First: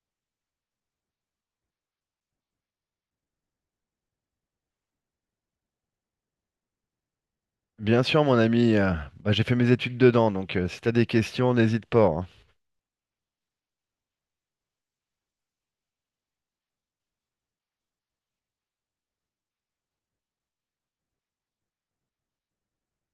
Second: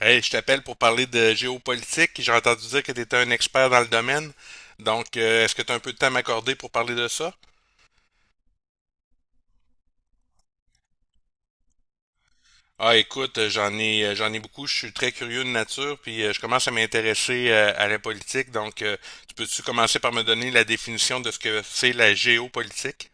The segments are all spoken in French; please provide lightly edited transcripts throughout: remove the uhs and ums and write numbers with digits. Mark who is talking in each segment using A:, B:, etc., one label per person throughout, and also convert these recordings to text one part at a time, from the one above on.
A: Hey, je t'appelle pour parler de géopolitique. J'ai entendu dire que tu étais un expert dans le domaine. Donc, est-ce que tu as un peu de temps à m'accorder pour parler de ça?
B: Bien sûr, mon ami, j'ai fait mes études dedans, donc si tu as des questions, n'hésite pas, hein.
A: Ah, écoute, j'en ai beaucoup. Je suis très curieux de nature, puis je commence à m'intéresser à la politique. Donc, tu peux-tu commencer par me donner la définition de ce que c'est la géopolitique?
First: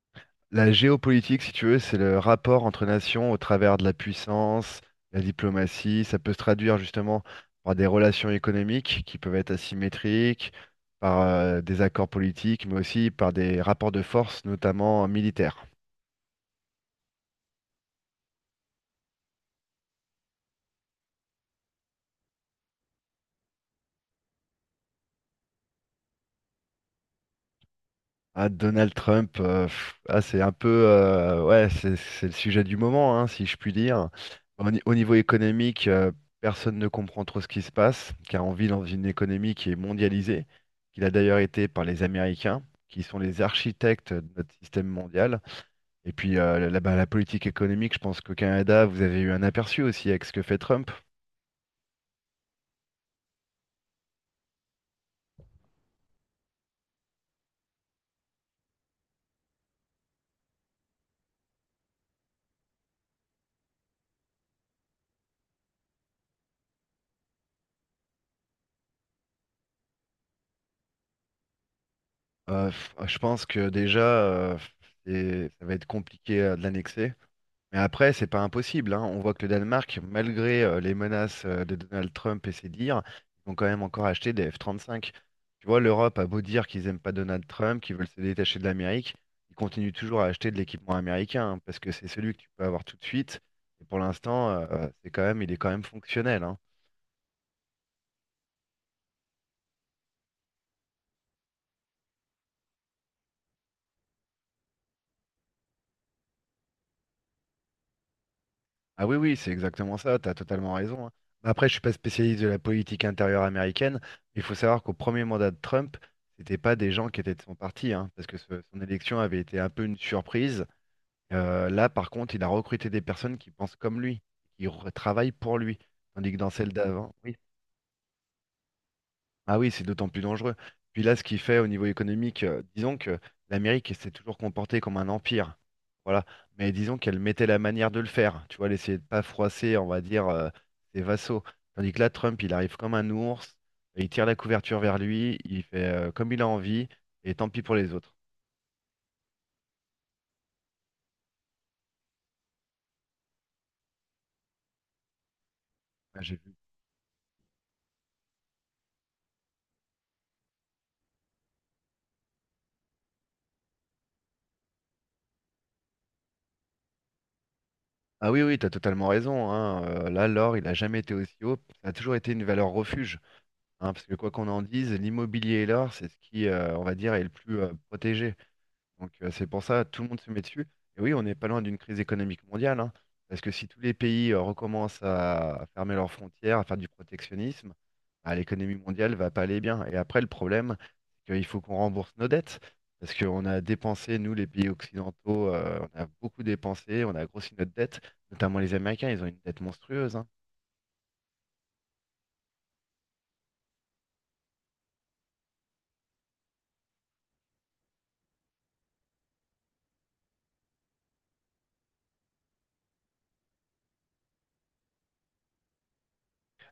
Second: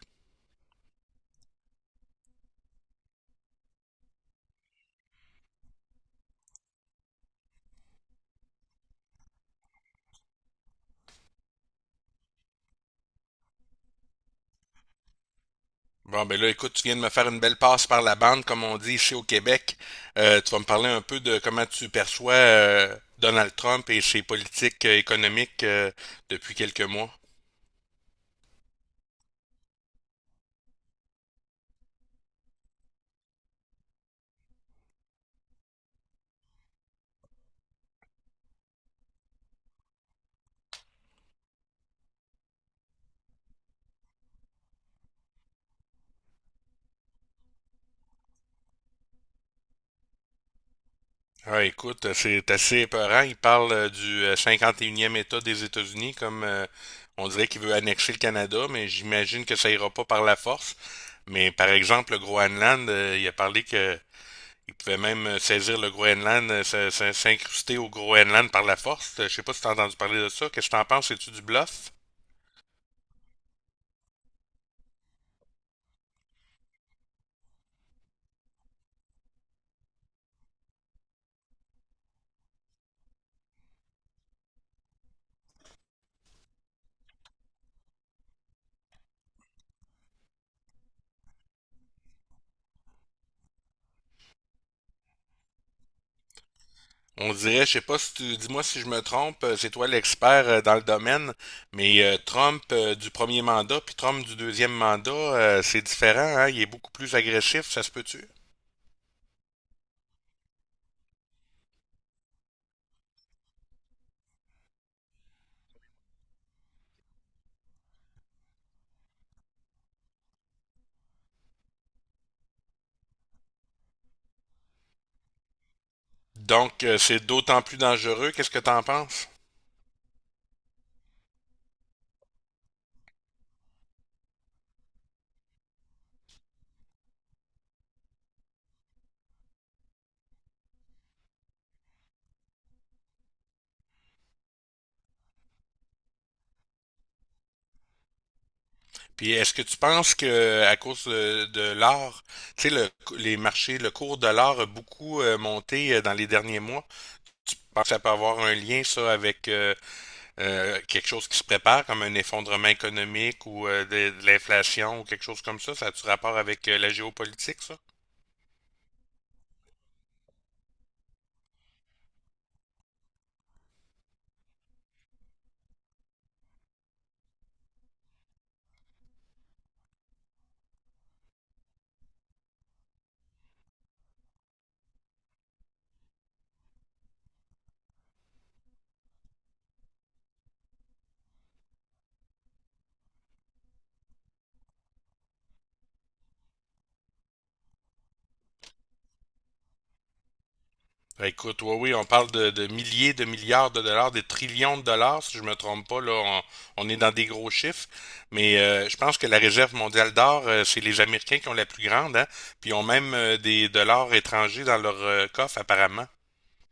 B: La géopolitique, si tu veux, c'est le rapport entre nations au travers de la puissance, la diplomatie. Ça peut se traduire justement par des relations économiques qui peuvent être asymétriques, par des accords politiques, mais aussi par des rapports de force, notamment militaires.
A: Bon, ben là, écoute, tu viens de me faire une belle passe par la bande, comme on dit ici au Québec. Tu vas me parler un peu de comment tu perçois Donald Trump et ses politiques économiques depuis quelques mois.
B: Ah, Donald Trump, ah, c'est un peu, ouais, c'est le sujet du moment, hein, si je puis dire. Au niveau économique, personne ne comprend trop ce qui se passe, car on vit dans une économie qui est mondialisée, qu'il a d'ailleurs été par les Américains, qui sont les architectes de notre système mondial. Et puis, la politique économique, je pense qu'au Canada, vous avez eu un aperçu aussi avec ce que fait Trump.
A: Ah, écoute, c'est assez épeurant. Il parle du 51e État des États-Unis. Comme on dirait qu'il veut annexer le Canada, mais j'imagine que ça ira pas par la force. Mais par exemple, le Groenland, il a parlé que il pouvait même saisir le Groenland, s'incruster au Groenland par la force. Je sais pas si t'as entendu parler de ça. Qu'est-ce que t'en penses? C'est-tu du bluff?
B: Je pense que déjà, ça va être compliqué de l'annexer. Mais après, c'est pas impossible, hein. On voit que le Danemark, malgré les menaces de Donald Trump et ses dires, ils ont quand même encore acheté des F-35. Tu vois, l'Europe a beau dire qu'ils aiment pas Donald Trump, qu'ils veulent se détacher de l'Amérique, ils continuent toujours à acheter de l'équipement américain, hein, parce que c'est celui que tu peux avoir tout de suite. Et pour l'instant, c'est quand même, il est quand même fonctionnel, hein.
A: On dirait, je sais pas si tu, dis-moi si je me trompe, c'est toi l'expert dans le domaine, mais Trump du premier mandat puis Trump du deuxième mandat, c'est différent, hein, il est beaucoup plus agressif, ça se peut-tu?
B: Ah oui, oui, c'est exactement ça, tu as totalement raison, hein. Après, je suis pas spécialiste de la politique intérieure américaine, mais il faut savoir qu'au premier mandat de Trump, c'était pas des gens qui étaient de son parti, hein, parce que son élection avait été un peu une surprise. Là, par contre, il a recruté des personnes qui pensent comme lui, qui travaillent pour lui. Tandis que dans celle
A: Donc,
B: d'avant,
A: c'est
B: oui,
A: d'autant plus dangereux, qu'est-ce que t'en penses?
B: ah oui, c'est d'autant plus dangereux. Puis là, ce qu'il fait au niveau économique, disons que l'Amérique s'est toujours comportée comme un empire. Voilà. Mais disons qu'elle mettait la manière de le faire. Tu vois, elle essayait de pas froisser, on va dire, ses vassaux. Tandis que là, Trump, il arrive comme un ours, il tire la couverture vers lui, il fait comme il a envie, et tant pis pour les autres.
A: Puis est-ce que tu penses que à cause de l'or, tu sais les marchés, le cours de l'or a beaucoup monté dans
B: Ah,
A: les
B: j'ai vu.
A: derniers mois? Tu penses que ça peut avoir un lien, ça, avec quelque chose qui se prépare, comme un effondrement économique ou de l'inflation ou quelque chose comme ça? Ça a-tu rapport avec la géopolitique, ça?
B: Ah oui, oui, t'as totalement raison, hein. Là, l'or, il a jamais été aussi haut. Ça a toujours été une valeur refuge, hein, parce que quoi qu'on en dise, l'immobilier et l'or, c'est ce qui, on va dire, est le plus protégé. Donc c'est pour ça tout le monde se met dessus. Et oui, on n'est pas loin d'une crise économique mondiale, hein, parce que si tous les pays recommencent à fermer leurs frontières, à faire du protectionnisme, bah, l'économie mondiale va pas aller bien. Et après, le problème, c'est qu'il faut qu'on rembourse nos dettes, parce qu'on a dépensé, nous, les pays occidentaux, on a beaucoup dépensé, on a grossi notre dette, notamment les Américains, ils ont une dette monstrueuse, hein.
A: Écoute, oui, oui, on parle de milliers de milliards de dollars, des trillions de dollars, si je me trompe pas, là, on est dans des gros chiffres. Mais je pense que la réserve mondiale d'or, c'est les Américains qui ont la plus grande, hein, puis ils ont même des dollars étrangers dans leur coffre, apparemment.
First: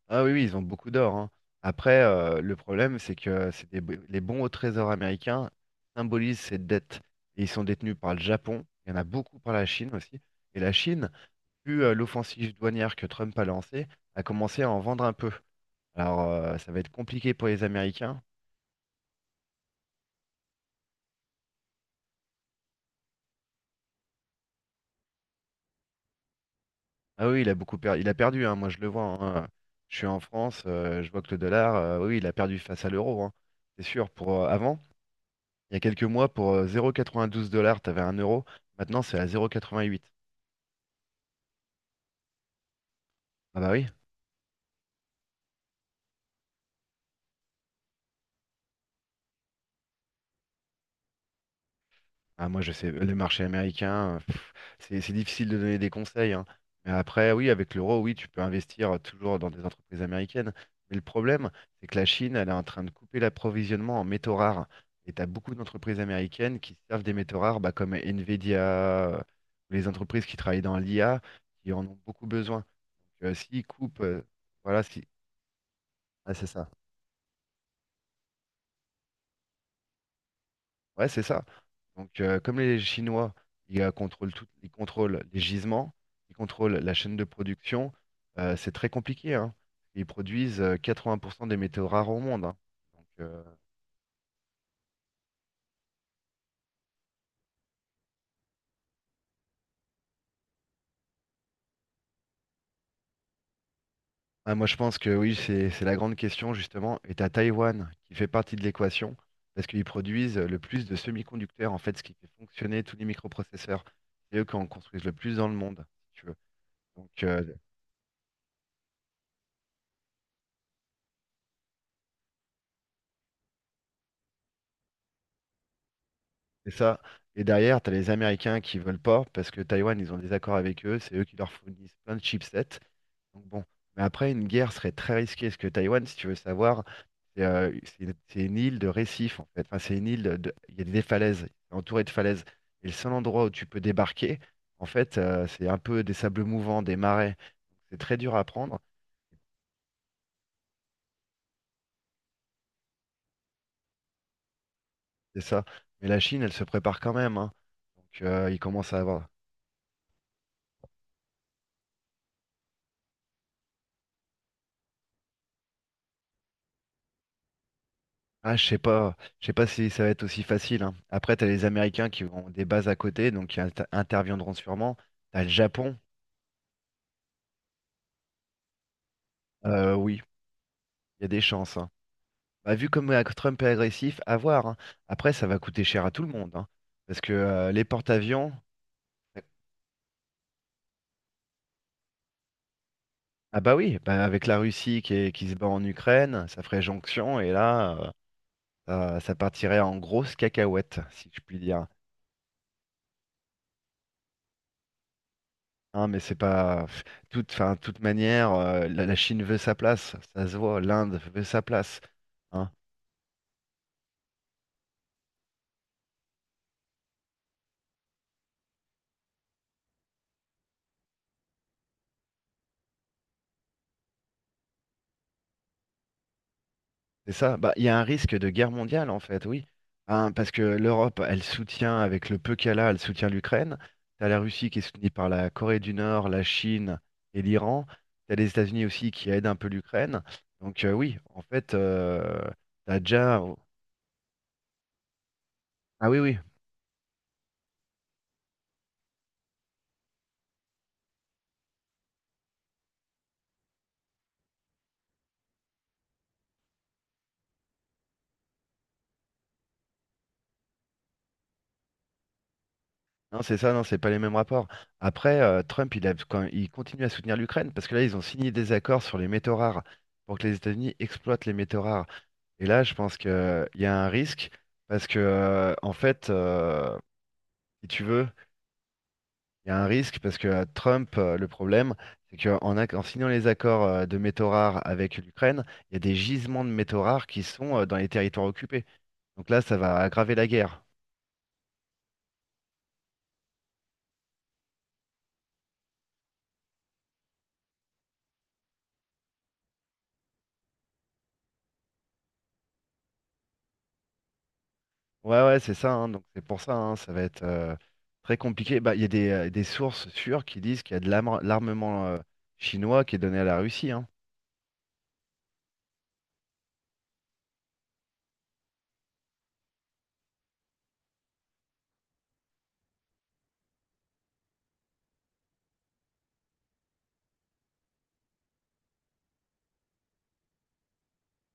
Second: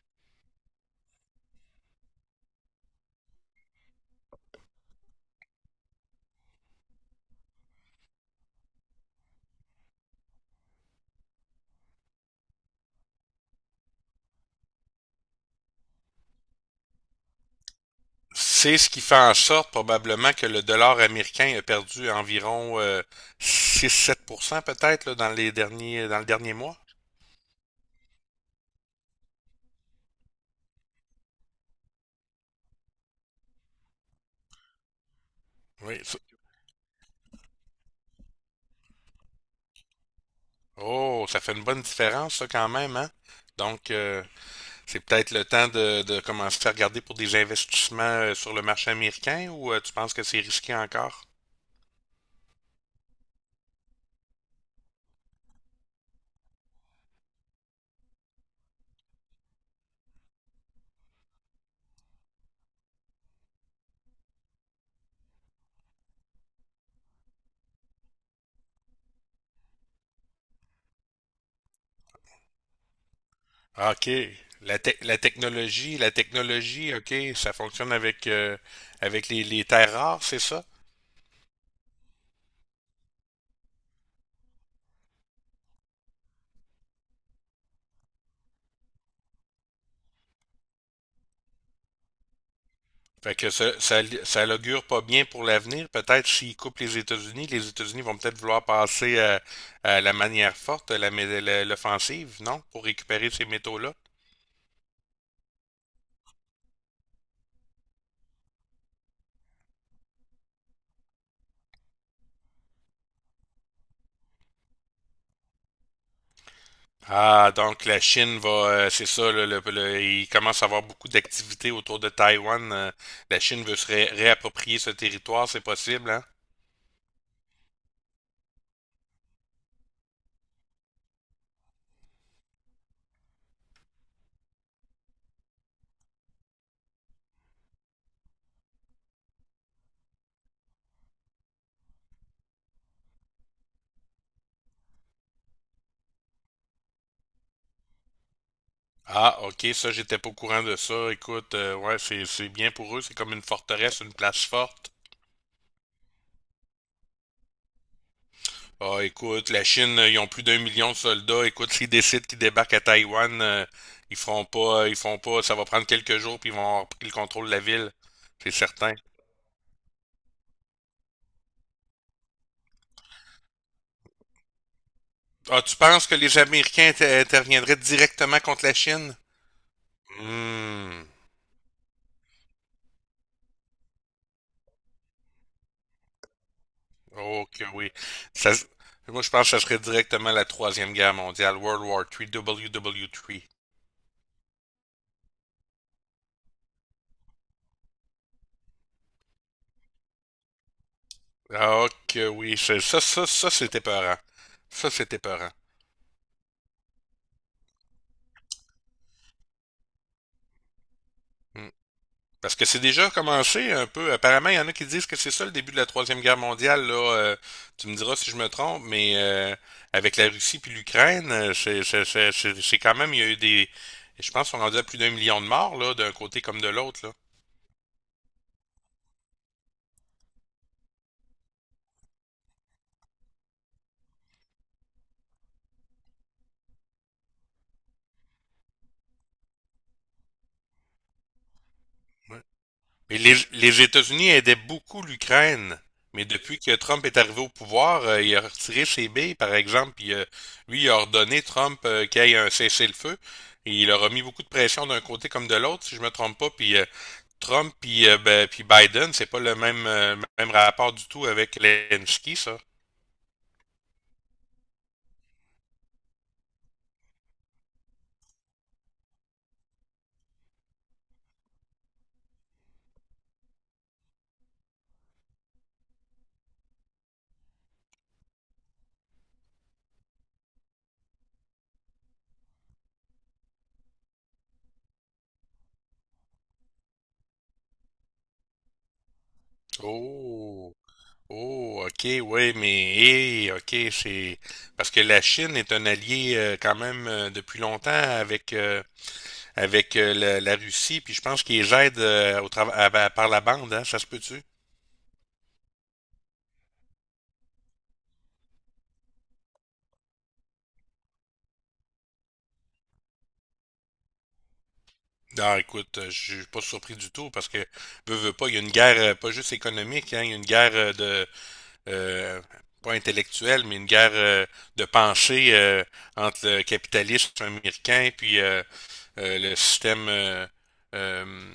B: Ah oui, oui, ils ont beaucoup d'or, hein. Après, le problème, c'est que les bons au trésor américains symbolisent ces dettes. Et ils sont détenus par le Japon, il y en a beaucoup par la Chine aussi. Et la Chine, vu l'offensive douanière que Trump a lancée, a commencé à en vendre un peu. Alors, ça va être compliqué pour les Américains.
A: C'est ce qui fait en sorte probablement que le dollar américain a perdu environ 6 à 7% peut-être là, dans le dernier mois.
B: Ah oui, il a beaucoup perdu. Il a perdu, hein, moi je le vois, hein. Je suis en France, je vois que le dollar, oui, il a perdu face à l'euro, hein. C'est sûr, pour avant. Il y a
A: Oui.
B: quelques mois, pour 0,92 dollars, t'avais un euro. Maintenant, c'est à 0,88.
A: Oh, ça fait une bonne différence ça quand même, hein?
B: Ah bah oui.
A: Donc, c'est peut-être le temps de commencer à regarder pour des investissements sur le marché américain ou tu penses que c'est risqué encore?
B: Ah, moi, je sais, le marché américain, c'est difficile de donner des conseils, hein. Mais après, oui, avec l'euro, oui, tu peux investir toujours dans des entreprises américaines. Mais le problème, c'est que la Chine, elle est en train de couper l'approvisionnement en métaux rares. Et tu as beaucoup d'entreprises américaines qui se servent des métaux rares, bah, comme Nvidia, euh, les entreprises qui travaillent dans l'IA, qui en ont beaucoup besoin. Donc, s'ils
A: Ah,
B: coupent,
A: OK. La,
B: voilà,
A: tec-
B: si...
A: la technologie, la
B: Ah, c'est ça.
A: technologie, OK, ça fonctionne avec avec les terres rares, c'est ça?
B: Ouais, c'est ça. Donc, comme les Chinois, ils contrôlent tout, ils contrôlent les gisements, ils contrôlent la chaîne de production, c'est très compliqué, hein. Ils produisent 80% des métaux rares au monde, hein. Donc,
A: Fait
B: euh,
A: que ça l'augure pas bien pour l'avenir. Peut-être s'ils coupent les États-Unis vont peut-être vouloir passer à la manière forte, à l'offensive, non? Pour récupérer ces métaux-là.
B: ah, moi, je pense que oui, c'est la grande question, justement. Et t'as Taïwan qui fait partie de l'équation parce qu'ils produisent le plus de semi-conducteurs, en fait, ce qui fait fonctionner tous les microprocesseurs. C'est eux qui en construisent le plus dans le monde, si tu veux. Donc, euh,
A: Ah, donc la Chine va, c'est ça, là, il commence à avoir beaucoup d'activités autour de Taïwan. La Chine veut se réapproprier ce territoire, c'est possible, hein?
B: C'est ça. Et derrière, tu as les Américains qui veulent pas parce que Taïwan, ils ont des accords avec eux, c'est eux qui leur fournissent plein de chipsets. Donc bon, mais après, une guerre serait très risquée parce que Taïwan, si tu veux savoir, c'est une île de récifs en fait. Enfin, c'est une île il y a des falaises, c'est entouré de falaises. Et le seul endroit où tu peux débarquer, en fait, c'est un peu des sables mouvants, des marais. C'est très dur à prendre,
A: Ah, ok, ça, j'étais pas au courant de ça. Écoute, ouais, c'est bien pour eux, c'est comme une forteresse, une place forte.
B: c'est ça. Mais la Chine, elle se prépare quand même, hein. Ils commencent à
A: Ah,
B: avoir.
A: écoute, la Chine, ils ont plus d'1 million de soldats. Écoute, s'ils décident qu'ils débarquent à Taïwan, ils feront pas, ils font pas. Ça va prendre quelques jours, puis ils vont avoir pris le contrôle de la ville. C'est
B: Ah,
A: certain.
B: je sais pas si ça va être aussi facile, hein. Après, t'as les Américains qui ont des bases à côté, donc qui interviendront sûrement. T'as le
A: Ah, tu
B: Japon,
A: penses que les Américains interviendraient directement contre la Chine?
B: oui,
A: Hmm.
B: il y a des chances, hein. Bah, vu comme Trump est agressif, à voir, hein. Après, ça va coûter cher à tout le monde, hein, parce que
A: Ok,
B: euh, les
A: oui. Ça,
B: porte-avions,
A: s- moi, je pense que ça serait directement la Troisième Guerre mondiale, World War trois, WW3.
B: ah bah oui, bah avec la Russie qui, qui se bat en Ukraine, ça ferait jonction et là, ça, ça partirait en grosse cacahuète, si je puis
A: Ah,
B: dire.
A: ok, oui. Ça, c'était peurant. Ça, c'était peurant.
B: Hein, mais c'est pas pff, enfin, toute manière, la Chine veut sa place, ça se voit, l'Inde veut sa place,
A: Parce que
B: hein.
A: c'est déjà commencé un peu. Apparemment, il y en a qui disent que c'est ça le début de la Troisième Guerre mondiale. Là, tu me diras si je me trompe, mais avec la Russie puis l'Ukraine, c'est quand même, il y a eu des... Je pense qu'on rendait à plus d'1 million de morts, là, d'un côté comme de l'autre, là.
B: C'est ça. Bah, il y a un risque de guerre mondiale en fait, oui, hein, parce que l'Europe, elle soutient avec le peu qu'elle a, elle soutient l'Ukraine. T'as la Russie qui est soutenue par la Corée du Nord, la Chine et l'Iran. T'as les États-Unis aussi qui aident un peu l'Ukraine. Oui, en fait,
A: Ouais.
B: t'as
A: Mais les,
B: déjà.
A: les États-Unis aidaient beaucoup l'Ukraine.
B: Ah oui,
A: Mais
B: oui.
A: depuis que Trump est arrivé au pouvoir, il a retiré ses billes, par exemple, puis lui, il a ordonné Trump qu'il y ait un cessez-le-feu. Et il a remis beaucoup de pression d'un côté comme de l'autre, si je me trompe pas. Puis Trump puis ben, puis Biden, c'est pas le même rapport du tout avec Zelensky, ça.
B: Non, c'est ça, non, c'est pas les mêmes rapports. Après, Trump, il continue à soutenir l'Ukraine parce que là, ils ont signé des accords sur les métaux rares pour que les États-Unis exploitent les métaux rares. Et là, je pense qu'il y a un risque parce que, en fait, si tu veux, il y a un risque parce que le problème, c'est qu'en en signant les accords de métaux rares avec l'Ukraine, il y a des gisements de métaux rares qui sont dans les territoires occupés. Donc là, ça va aggraver la
A: Oh,
B: guerre.
A: oh, ok, oui, mais hé, ok, c'est parce que la Chine est un allié quand même depuis longtemps avec la Russie, puis je pense qu'ils aident au trava- à- par la bande, hein, ça se peut-tu?
B: Ouais, ouais, c'est ça, hein. Donc c'est pour ça, hein, ça va être très compliqué. Bah, il y a des sources sûres qui disent qu'il y a de l'armement chinois qui est donné à la Russie, hein.
A: Non, écoute, je suis pas surpris du tout parce que veux, veux pas, il y a une guerre pas juste économique, hein, il y a une guerre de euh, pas intellectuelle, mais une guerre de pensée entre le capitalisme américain puis le système euh,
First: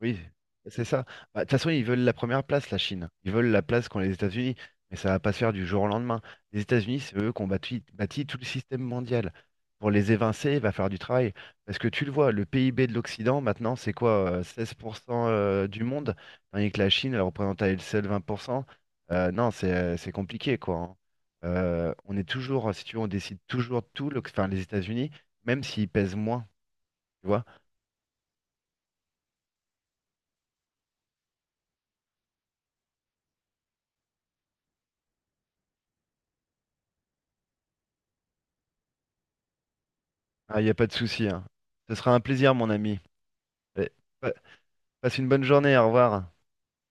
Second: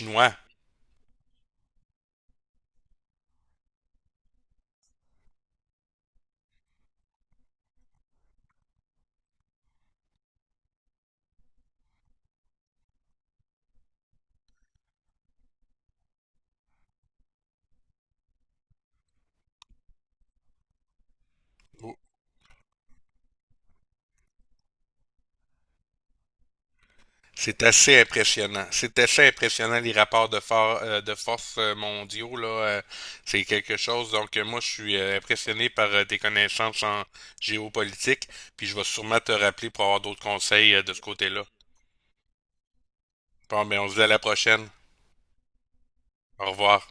B: Oui, c'est ça. Bah, de toute façon, ils veulent la première place, la Chine. Ils veulent la place qu'ont les États-Unis, mais ça va pas se faire du jour au lendemain. Les États-Unis, c'est eux qui ont bâti tout le système mondial. Pour les évincer, il va falloir du travail. Parce que tu le vois, le PIB de l'Occident, maintenant, c'est quoi? 16% du monde, tandis que la Chine, elle représente à elle seule 20%. Non, c'est compliqué, quoi, hein.
A: Ou-
B: On est toujours, si tu veux, on décide toujours de tout, enfin, les États-Unis, même s'ils pèsent moins, tu vois.
A: C'est assez impressionnant. C'est assez impressionnant les rapports de force mondiaux là. C'est quelque chose. Donc, moi je suis impressionné par tes connaissances en géopolitique. Puis je vais sûrement te rappeler pour avoir d'autres
B: Ah, il n'y a
A: conseils
B: pas de
A: de ce
B: souci, hein.
A: côté-là.
B: Ce sera un plaisir, mon ami.
A: Bon, mais on
B: Allez,
A: se dit à la
B: pa-
A: prochaine.
B: passe une bonne journée, au revoir.
A: Au revoir.